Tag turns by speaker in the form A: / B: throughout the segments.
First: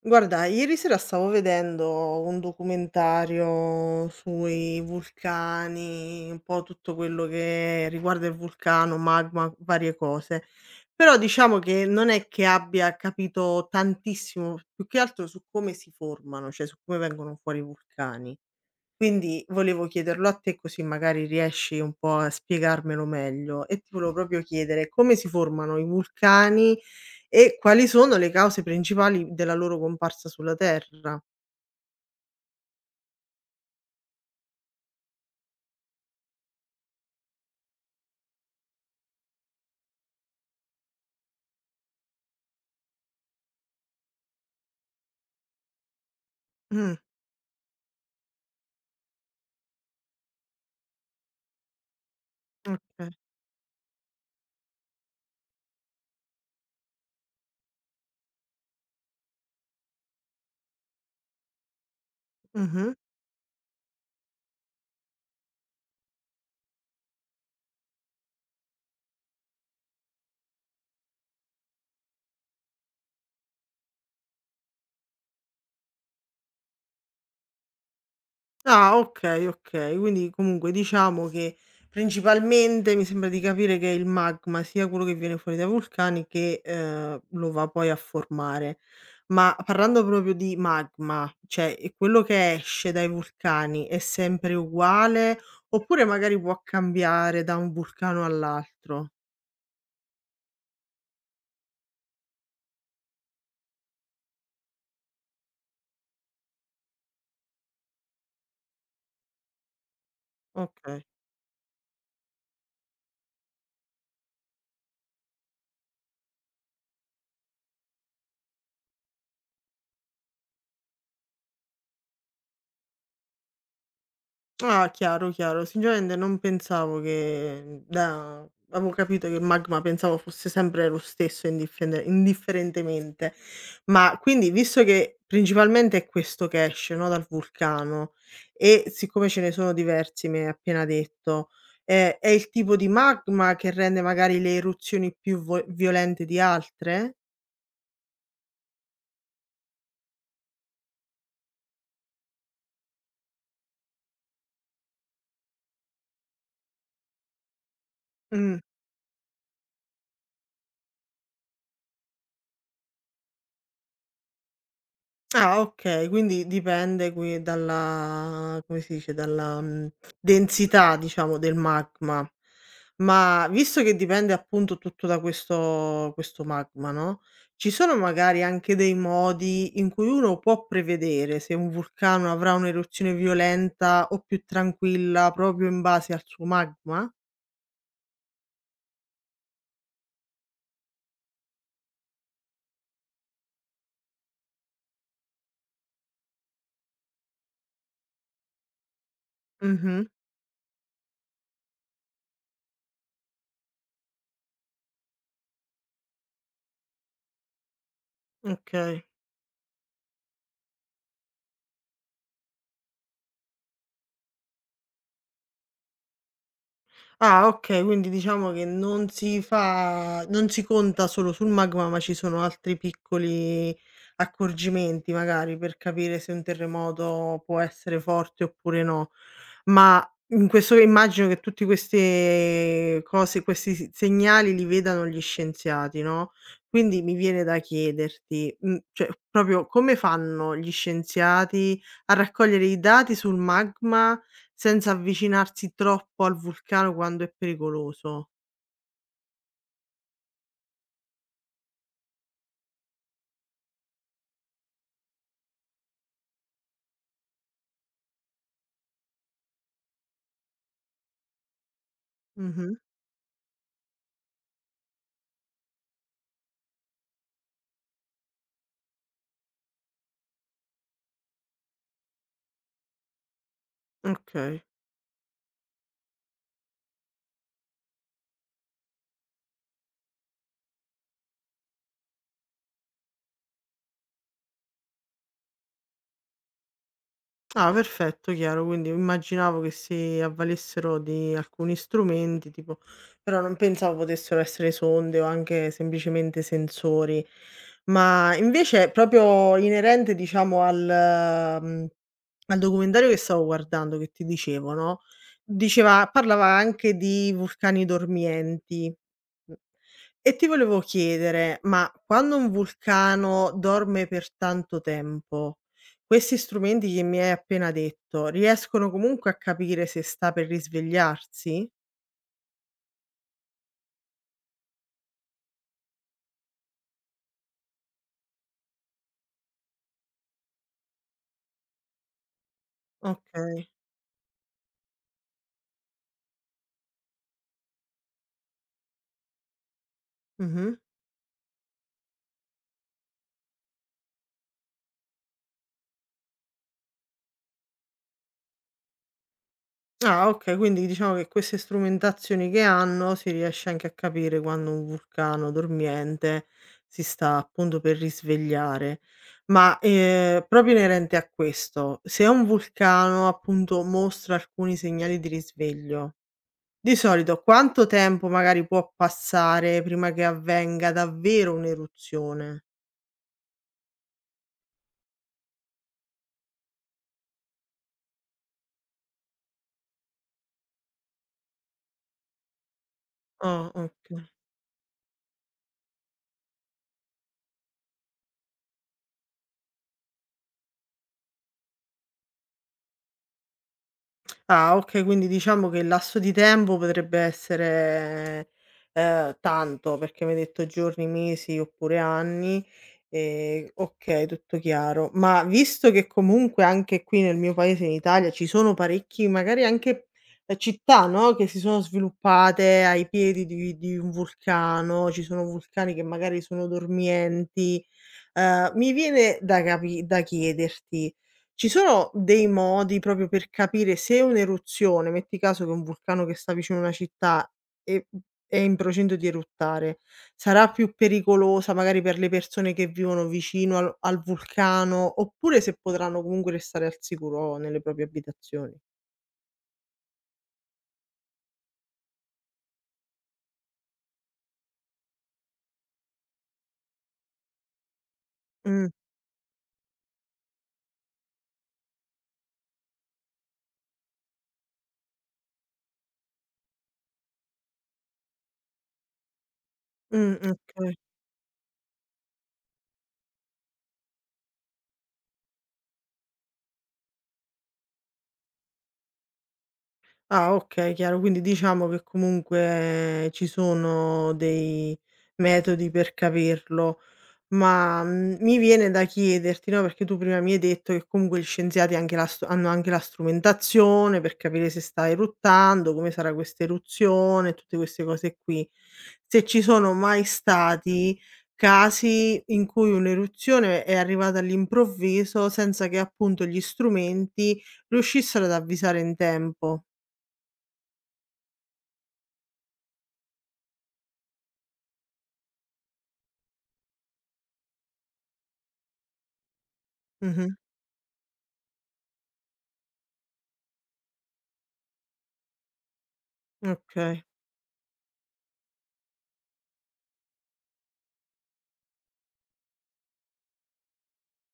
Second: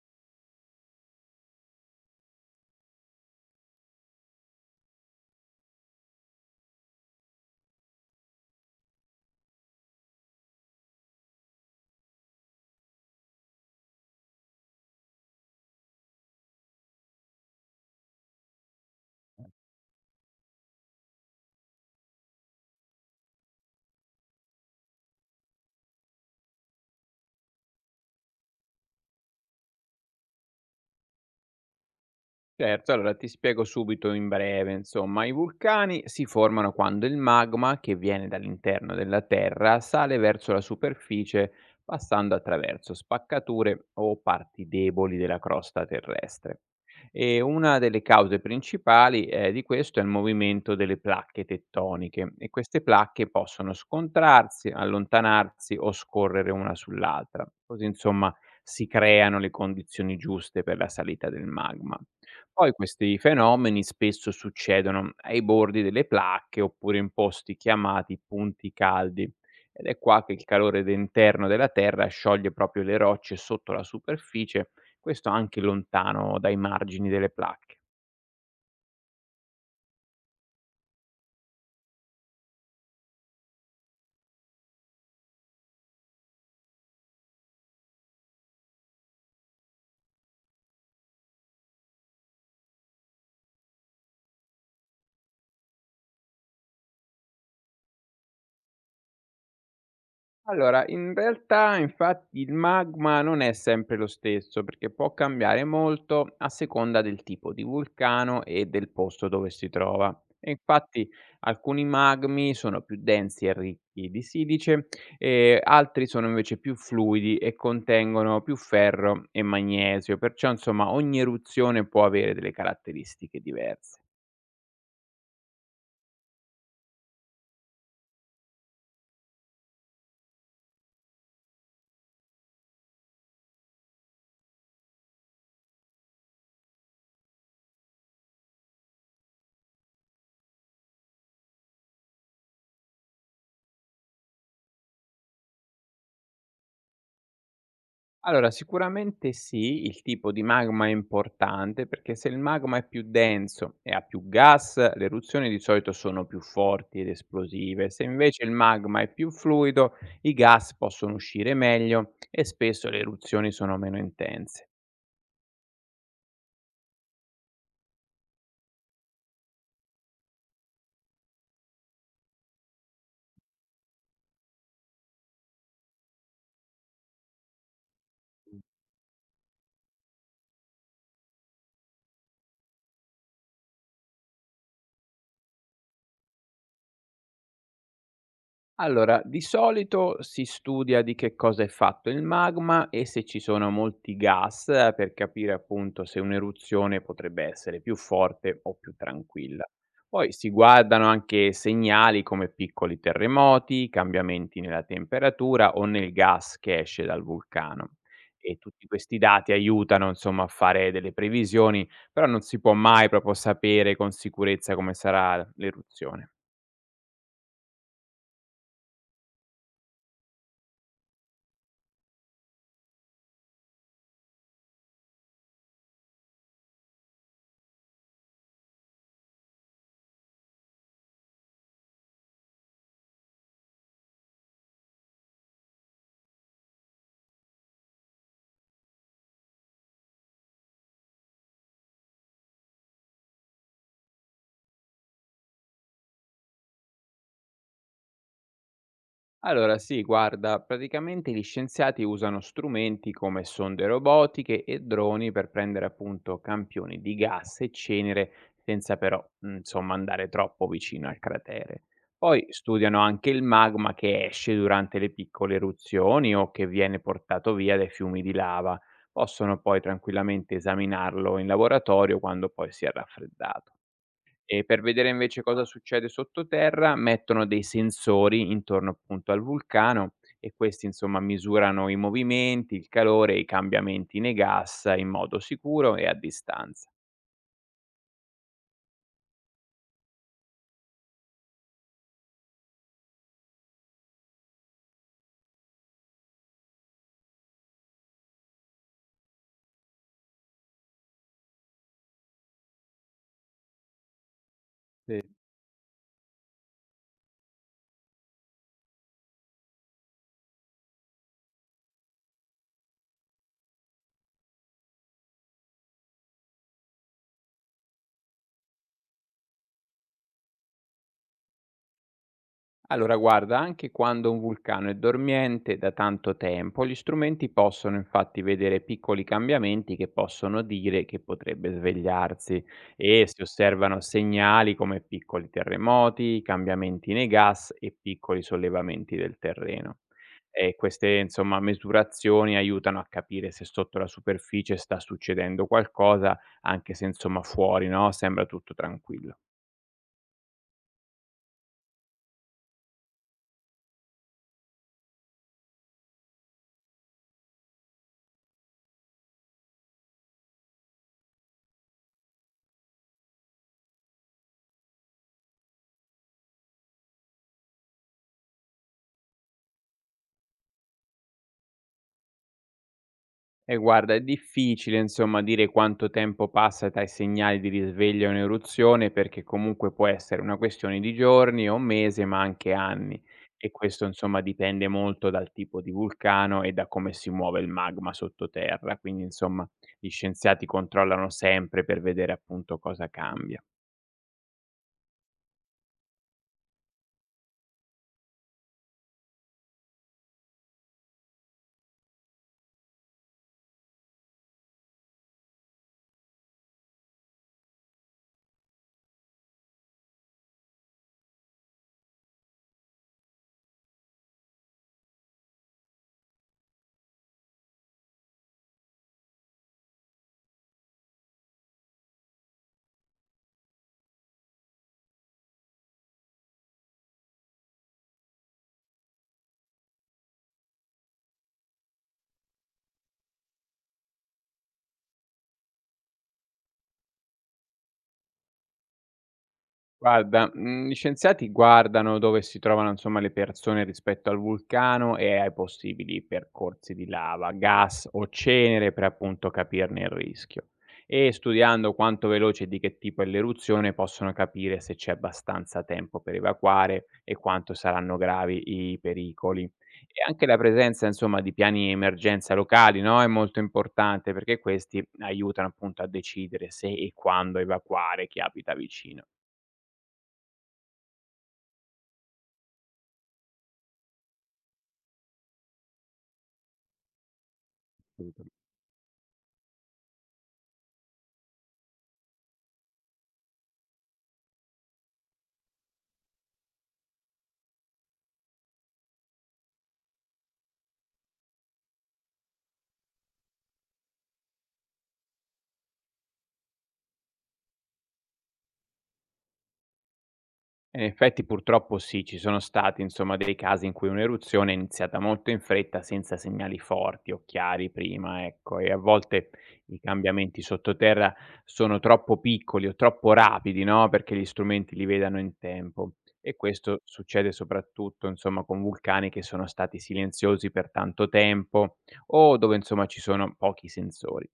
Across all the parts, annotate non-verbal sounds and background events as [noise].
A: Guarda, ieri sera stavo vedendo un documentario sui vulcani, un po' tutto quello che riguarda il vulcano, magma, varie cose. Però diciamo che non è che abbia capito tantissimo, più che altro su come si formano, cioè su come vengono fuori i vulcani. Quindi volevo chiederlo a te così magari riesci un po' a spiegarmelo meglio e ti volevo proprio chiedere come si formano i vulcani e quali sono le cause principali della loro comparsa sulla Terra?
B: Certo, allora ti spiego subito in breve, insomma, i vulcani si formano quando il magma che viene dall'interno della Terra sale verso la superficie passando attraverso spaccature o parti deboli della crosta terrestre.
A: Mh,
B: E una delle cause principali di questo è il movimento delle placche tettoniche e queste
A: okay.
B: placche possono scontrarsi, allontanarsi o scorrere una sull'altra. Così insomma si creano le condizioni giuste per la salita del magma. Poi
A: Mh-mh.
B: questi fenomeni spesso succedono ai bordi delle placche oppure in posti chiamati punti caldi. Ed è qua che il calore interno della Terra scioglie proprio le rocce sotto la superficie, questo anche lontano dai margini delle placche.
A: Ah, okay, okay. Quindi comunque diciamo che principalmente mi sembra di capire che è il magma, sia quello che viene fuori dai vulcani che, lo va poi a formare. Ma parlando proprio di magma, cioè, quello che esce dai vulcani è sempre uguale, oppure magari può cambiare da un vulcano all'altro?
B: Allora, in realtà infatti il magma non è sempre lo stesso, perché può cambiare molto a seconda del tipo di vulcano e del posto dove si trova. E
A: Okay.
B: infatti alcuni magmi sono più densi e ricchi di silice, e altri sono invece più fluidi e contengono più ferro e magnesio, perciò insomma ogni eruzione può avere delle caratteristiche diverse.
A: Ah, chiaro, chiaro. Sinceramente non pensavo che da avevo capito che il magma pensavo fosse sempre lo stesso indiffende indifferentemente. Ma quindi visto che principalmente è questo che esce, no, dal vulcano e siccome ce ne sono diversi, mi hai appena detto, è il tipo di magma che rende magari le eruzioni più vo violente di altre?
B: Allora, sicuramente sì, il tipo di magma è importante perché se il magma è più denso e ha più gas, le eruzioni di solito sono più forti ed esplosive. Se invece il
A: Mh.
B: magma è più fluido, i gas possono uscire meglio e spesso le eruzioni sono meno intense.
A: Ah okay, quindi dipende qui dalla come si dice, dalla, densità diciamo del magma. Ma visto che dipende appunto tutto da questo magma, no, ci sono magari anche dei modi in cui uno può prevedere se un vulcano avrà un'eruzione violenta o più tranquilla proprio in base al suo magma?
B: Allora, di solito si studia di che cosa è fatto il magma e se ci sono molti gas per capire appunto se un'eruzione potrebbe essere più forte o più tranquilla.
A: Mh-mh,
B: Poi si guardano anche segnali come piccoli terremoti, cambiamenti nella temperatura o nel gas che esce dal vulcano. E tutti
A: okay.
B: questi dati aiutano insomma a fare delle previsioni, però non si può mai proprio sapere con sicurezza come sarà l'eruzione.
A: Ah, okay, quindi diciamo che non si conta solo sul magma, ma ci sono altri piccoli accorgimenti magari per capire se un terremoto può essere forte oppure no. Ma in questo immagino che tutti queste cose, questi segnali li vedano gli scienziati, no, quindi mi viene da chiederti, cioè proprio come fanno gli scienziati a raccogliere i dati sul magma senza avvicinarsi troppo al vulcano quando è pericoloso.
B: Allora sì, guarda, praticamente gli scienziati usano strumenti come sonde robotiche e droni per prendere appunto campioni di gas e cenere senza però, insomma, andare troppo vicino al cratere. Poi
A: Mh-mh.
B: studiano anche il magma che esce durante le piccole eruzioni o che viene portato via dai fiumi di lava. Possono poi tranquillamente esaminarlo in laboratorio quando poi si è raffreddato.
A: Okay.
B: E per vedere invece cosa succede sottoterra, mettono dei sensori intorno appunto al vulcano e questi insomma misurano i movimenti, il calore e i cambiamenti nei gas in modo sicuro e a distanza.
A: Ah, perfetto, chiaro. Quindi immaginavo che si avvalessero di alcuni strumenti, tipo però non pensavo potessero essere sonde o anche semplicemente sensori. Ma invece proprio inerente, diciamo, al al documentario che stavo guardando, che ti dicevo, no,
B: Sì.
A: diceva parlava anche di vulcani dormienti. E ti volevo chiedere, ma quando un vulcano dorme per tanto tempo, questi strumenti che mi hai appena detto, riescono comunque a capire se sta per risvegliarsi?
B: Allora, guarda, anche quando un vulcano è dormiente da tanto tempo, gli strumenti possono infatti vedere piccoli cambiamenti che possono dire che potrebbe svegliarsi e si
A: Okay.
B: osservano segnali come piccoli terremoti, cambiamenti nei gas e piccoli sollevamenti del terreno.
A: Mh-mh.
B: E queste, insomma, misurazioni aiutano a capire se sotto la superficie sta succedendo qualcosa, anche se, insomma, fuori, no? Sembra tutto tranquillo.
A: Ah, okay, quindi diciamo che queste strumentazioni che hanno, si riesce anche a capire quando un vulcano dormiente si sta appunto per risvegliare. Ma, proprio inerente a questo, se un vulcano appunto mostra alcuni segnali di risveglio. Di solito quanto tempo magari può passare prima che avvenga davvero un'eruzione?
B: E guarda, è difficile insomma dire quanto tempo passa tra i segnali di risveglio e un'eruzione, perché comunque può essere una questione di giorni o un mese, ma anche anni.
A: Ah,
B: E questo
A: oka
B: insomma dipende molto dal tipo di vulcano e da come si muove il magma sottoterra. Quindi insomma gli scienziati controllano sempre per vedere appunto cosa cambia.
A: Ah, okay, quindi diciamo che il lasso di tempo potrebbe essere, tanto, perché mi hai detto giorni, mesi oppure anni. Okay, tutto chiaro. Ma visto che comunque anche qui nel mio paese, in Italia, ci sono parecchi magari anche, città, no, che si sono sviluppate ai piedi di un vulcano, ci sono vulcani che magari sono dormienti, mi viene da capi da chiederti ci sono dei modi proprio per capire se un'eruzione, metti caso che un vulcano che sta vicino a una città è è in procinto di eruttare, sarà più pericolosa magari per le persone che vivono vicino al vulcano, oppure se potranno comunque restare al sicuro nelle proprie abitazioni?
B: Guarda, gli scienziati guardano dove si trovano, insomma, le persone rispetto al vulcano e ai possibili percorsi di lava, gas o
A: Mh,
B: cenere per appunto capirne il rischio. E studiando quanto veloce e di che tipo è l'eruzione possono capire se c'è abbastanza tempo per evacuare e quanto saranno gravi i pericoli. E anche la
A: okay.
B: presenza, insomma, di piani emergenza locali, no, è molto importante perché questi aiutano appunto a decidere se e quando evacuare chi abita vicino.
A: Ah, okay, chiaro. Quindi diciamo che comunque ci sono dei metodi per capirlo. Ma, mi viene da chiederti, no, perché tu prima mi hai detto che comunque gli scienziati anche la st hanno anche la strumentazione per capire se sta eruttando, come sarà questa eruzione, tutte queste cose qui. Se ci sono mai stati casi in cui un'eruzione è arrivata all'improvviso senza che appunto gli strumenti riuscissero ad avvisare in tempo.
B: E in effetti purtroppo sì, ci sono stati insomma dei casi in cui un'eruzione è iniziata molto in fretta senza segnali forti o chiari prima, ecco, e a volte i
A: Mh-mh.
B: cambiamenti sottoterra sono troppo piccoli o troppo rapidi, no, perché gli strumenti li vedano in tempo. E questo
A: Okay.
B: succede soprattutto insomma con vulcani che sono stati silenziosi per tanto tempo o dove insomma ci sono pochi sensori.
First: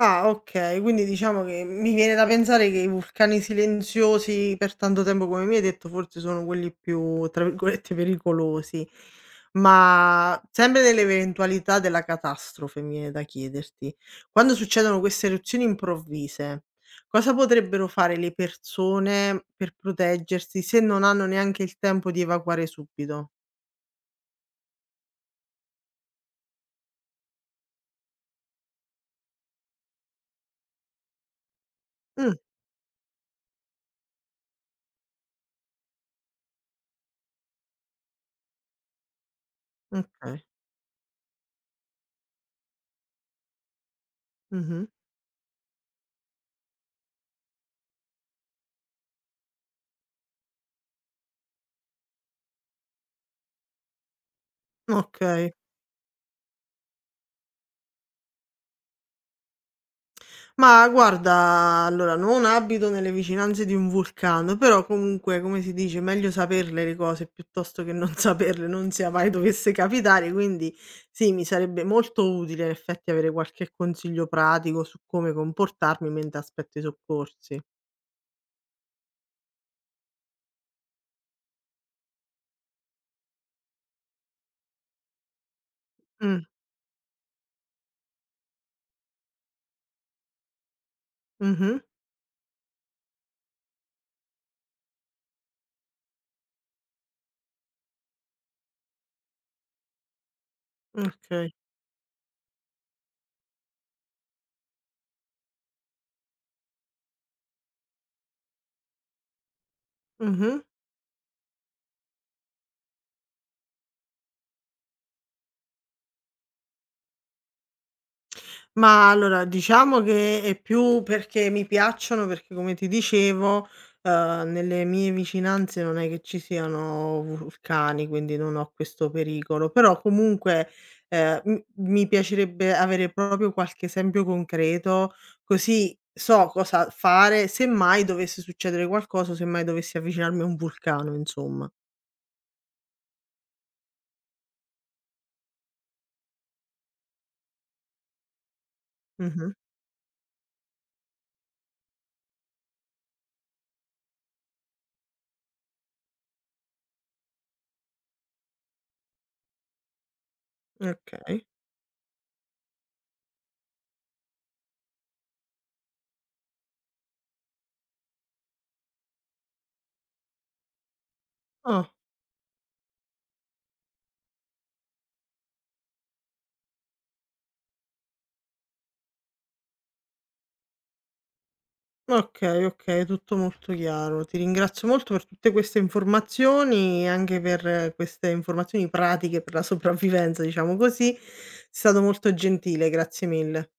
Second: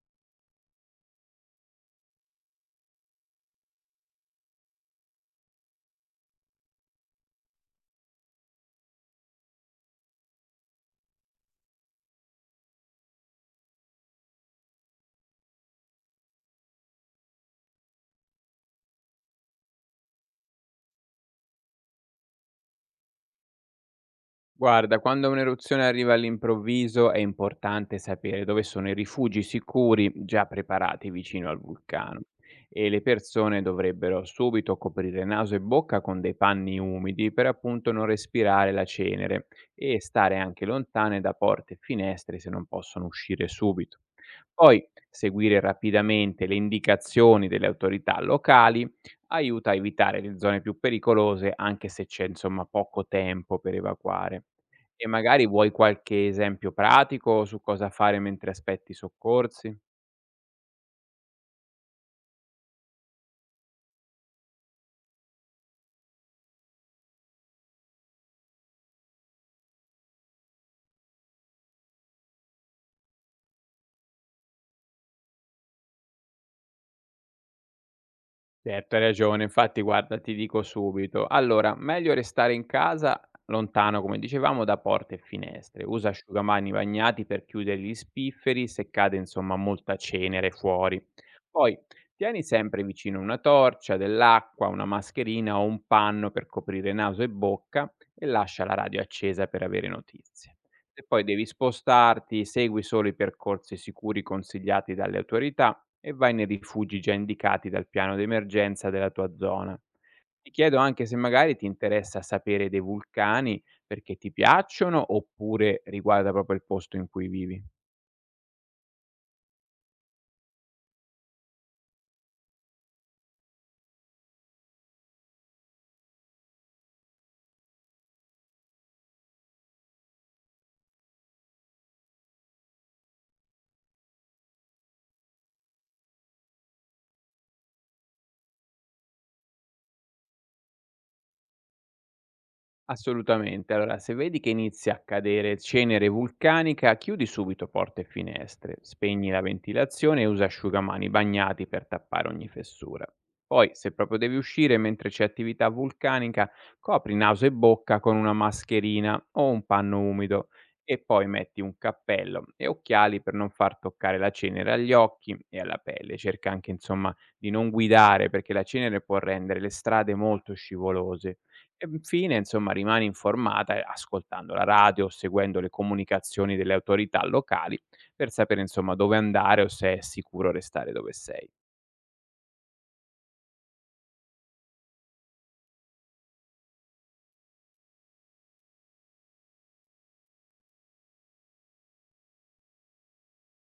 A: Ah, okay. Quindi diciamo che mi viene da pensare che i vulcani silenziosi per tanto tempo, come mi hai detto, forse sono quelli più, tra virgolette, "pericolosi". Ma sempre nell'eventualità della catastrofe, mi viene da chiederti, quando succedono queste eruzioni improvvise, cosa potrebbero fare le persone per proteggersi se non hanno neanche il tempo di evacuare subito?
B: Guarda, quando un'eruzione arriva all'improvviso è importante sapere dove sono i rifugi sicuri già preparati vicino al vulcano
A: Mh,
B: e le persone dovrebbero subito coprire naso e bocca con dei panni umidi per appunto non respirare la cenere e stare
A: okay.
B: anche lontane da porte e finestre se non possono uscire subito.
A: Mh-mh.
B: Poi seguire rapidamente le indicazioni delle autorità locali aiuta a evitare le zone più pericolose anche se c'è insomma poco tempo per evacuare. E magari
A: Okay.
B: vuoi qualche esempio pratico su cosa fare mentre aspetti i soccorsi?
A: Ma guarda, allora non abito nelle vicinanze di un vulcano, però comunque, come si dice, meglio saperle le cose piuttosto che non [laughs] saperle, non sia mai dovesse capitare, quindi sì, mi sarebbe molto utile in effetti avere qualche consiglio pratico su come comportarmi mentre aspetto i soccorsi.
B: Certo, hai ragione. Infatti guarda, ti dico subito. Allora, meglio restare in casa, lontano come dicevamo da porte e finestre. Usa
A: Mh,
B: asciugamani bagnati per chiudere gli spifferi se cade insomma molta cenere fuori. Poi
A: mh-mh,
B: tieni sempre vicino una torcia, dell'acqua, una mascherina o un panno per coprire naso e bocca e lascia la radio accesa per avere notizie. E poi devi
A: okay,
B: spostarti, segui solo i percorsi sicuri consigliati dalle autorità e vai nei rifugi già indicati dal piano d'emergenza della tua zona. Ti
A: mh-mh.
B: chiedo anche se magari ti interessa sapere dei vulcani perché ti piacciono oppure riguarda proprio il posto in cui vivi.
A: Ma allora, diciamo che è più perché mi piacciono, perché come ti dicevo, nelle mie vicinanze non è che ci siano vulcani, quindi non ho questo pericolo, però comunque, m mi piacerebbe avere proprio qualche esempio concreto, così so cosa fare semmai dovesse succedere qualcosa o semmai dovessi avvicinarmi a un vulcano, insomma.
B: Assolutamente. Allora, se vedi che inizia a cadere cenere vulcanica, chiudi subito porte e finestre, spegni la
A: Mh-mh.
B: ventilazione e usa asciugamani bagnati per tappare ogni fessura. Poi, se proprio devi uscire mentre c'è attività vulcanica, copri naso e bocca con una mascherina o un panno umido e poi
A: Okay.
B: metti un cappello e occhiali per non far toccare la cenere agli occhi e alla pelle. Cerca anche, insomma, di non guidare perché la cenere può rendere le strade molto scivolose e
A: Ah.
B: infine, insomma, rimani informata, ascoltando la radio o seguendo le comunicazioni delle autorità locali per sapere, insomma, dove andare o se è sicuro restare dove sei.
A: Okay, okay, tutto molto chiaro. Ti ringrazio molto per tutte queste informazioni e anche per queste informazioni pratiche per la sopravvivenza, diciamo così. Sei stato molto gentile, grazie mille.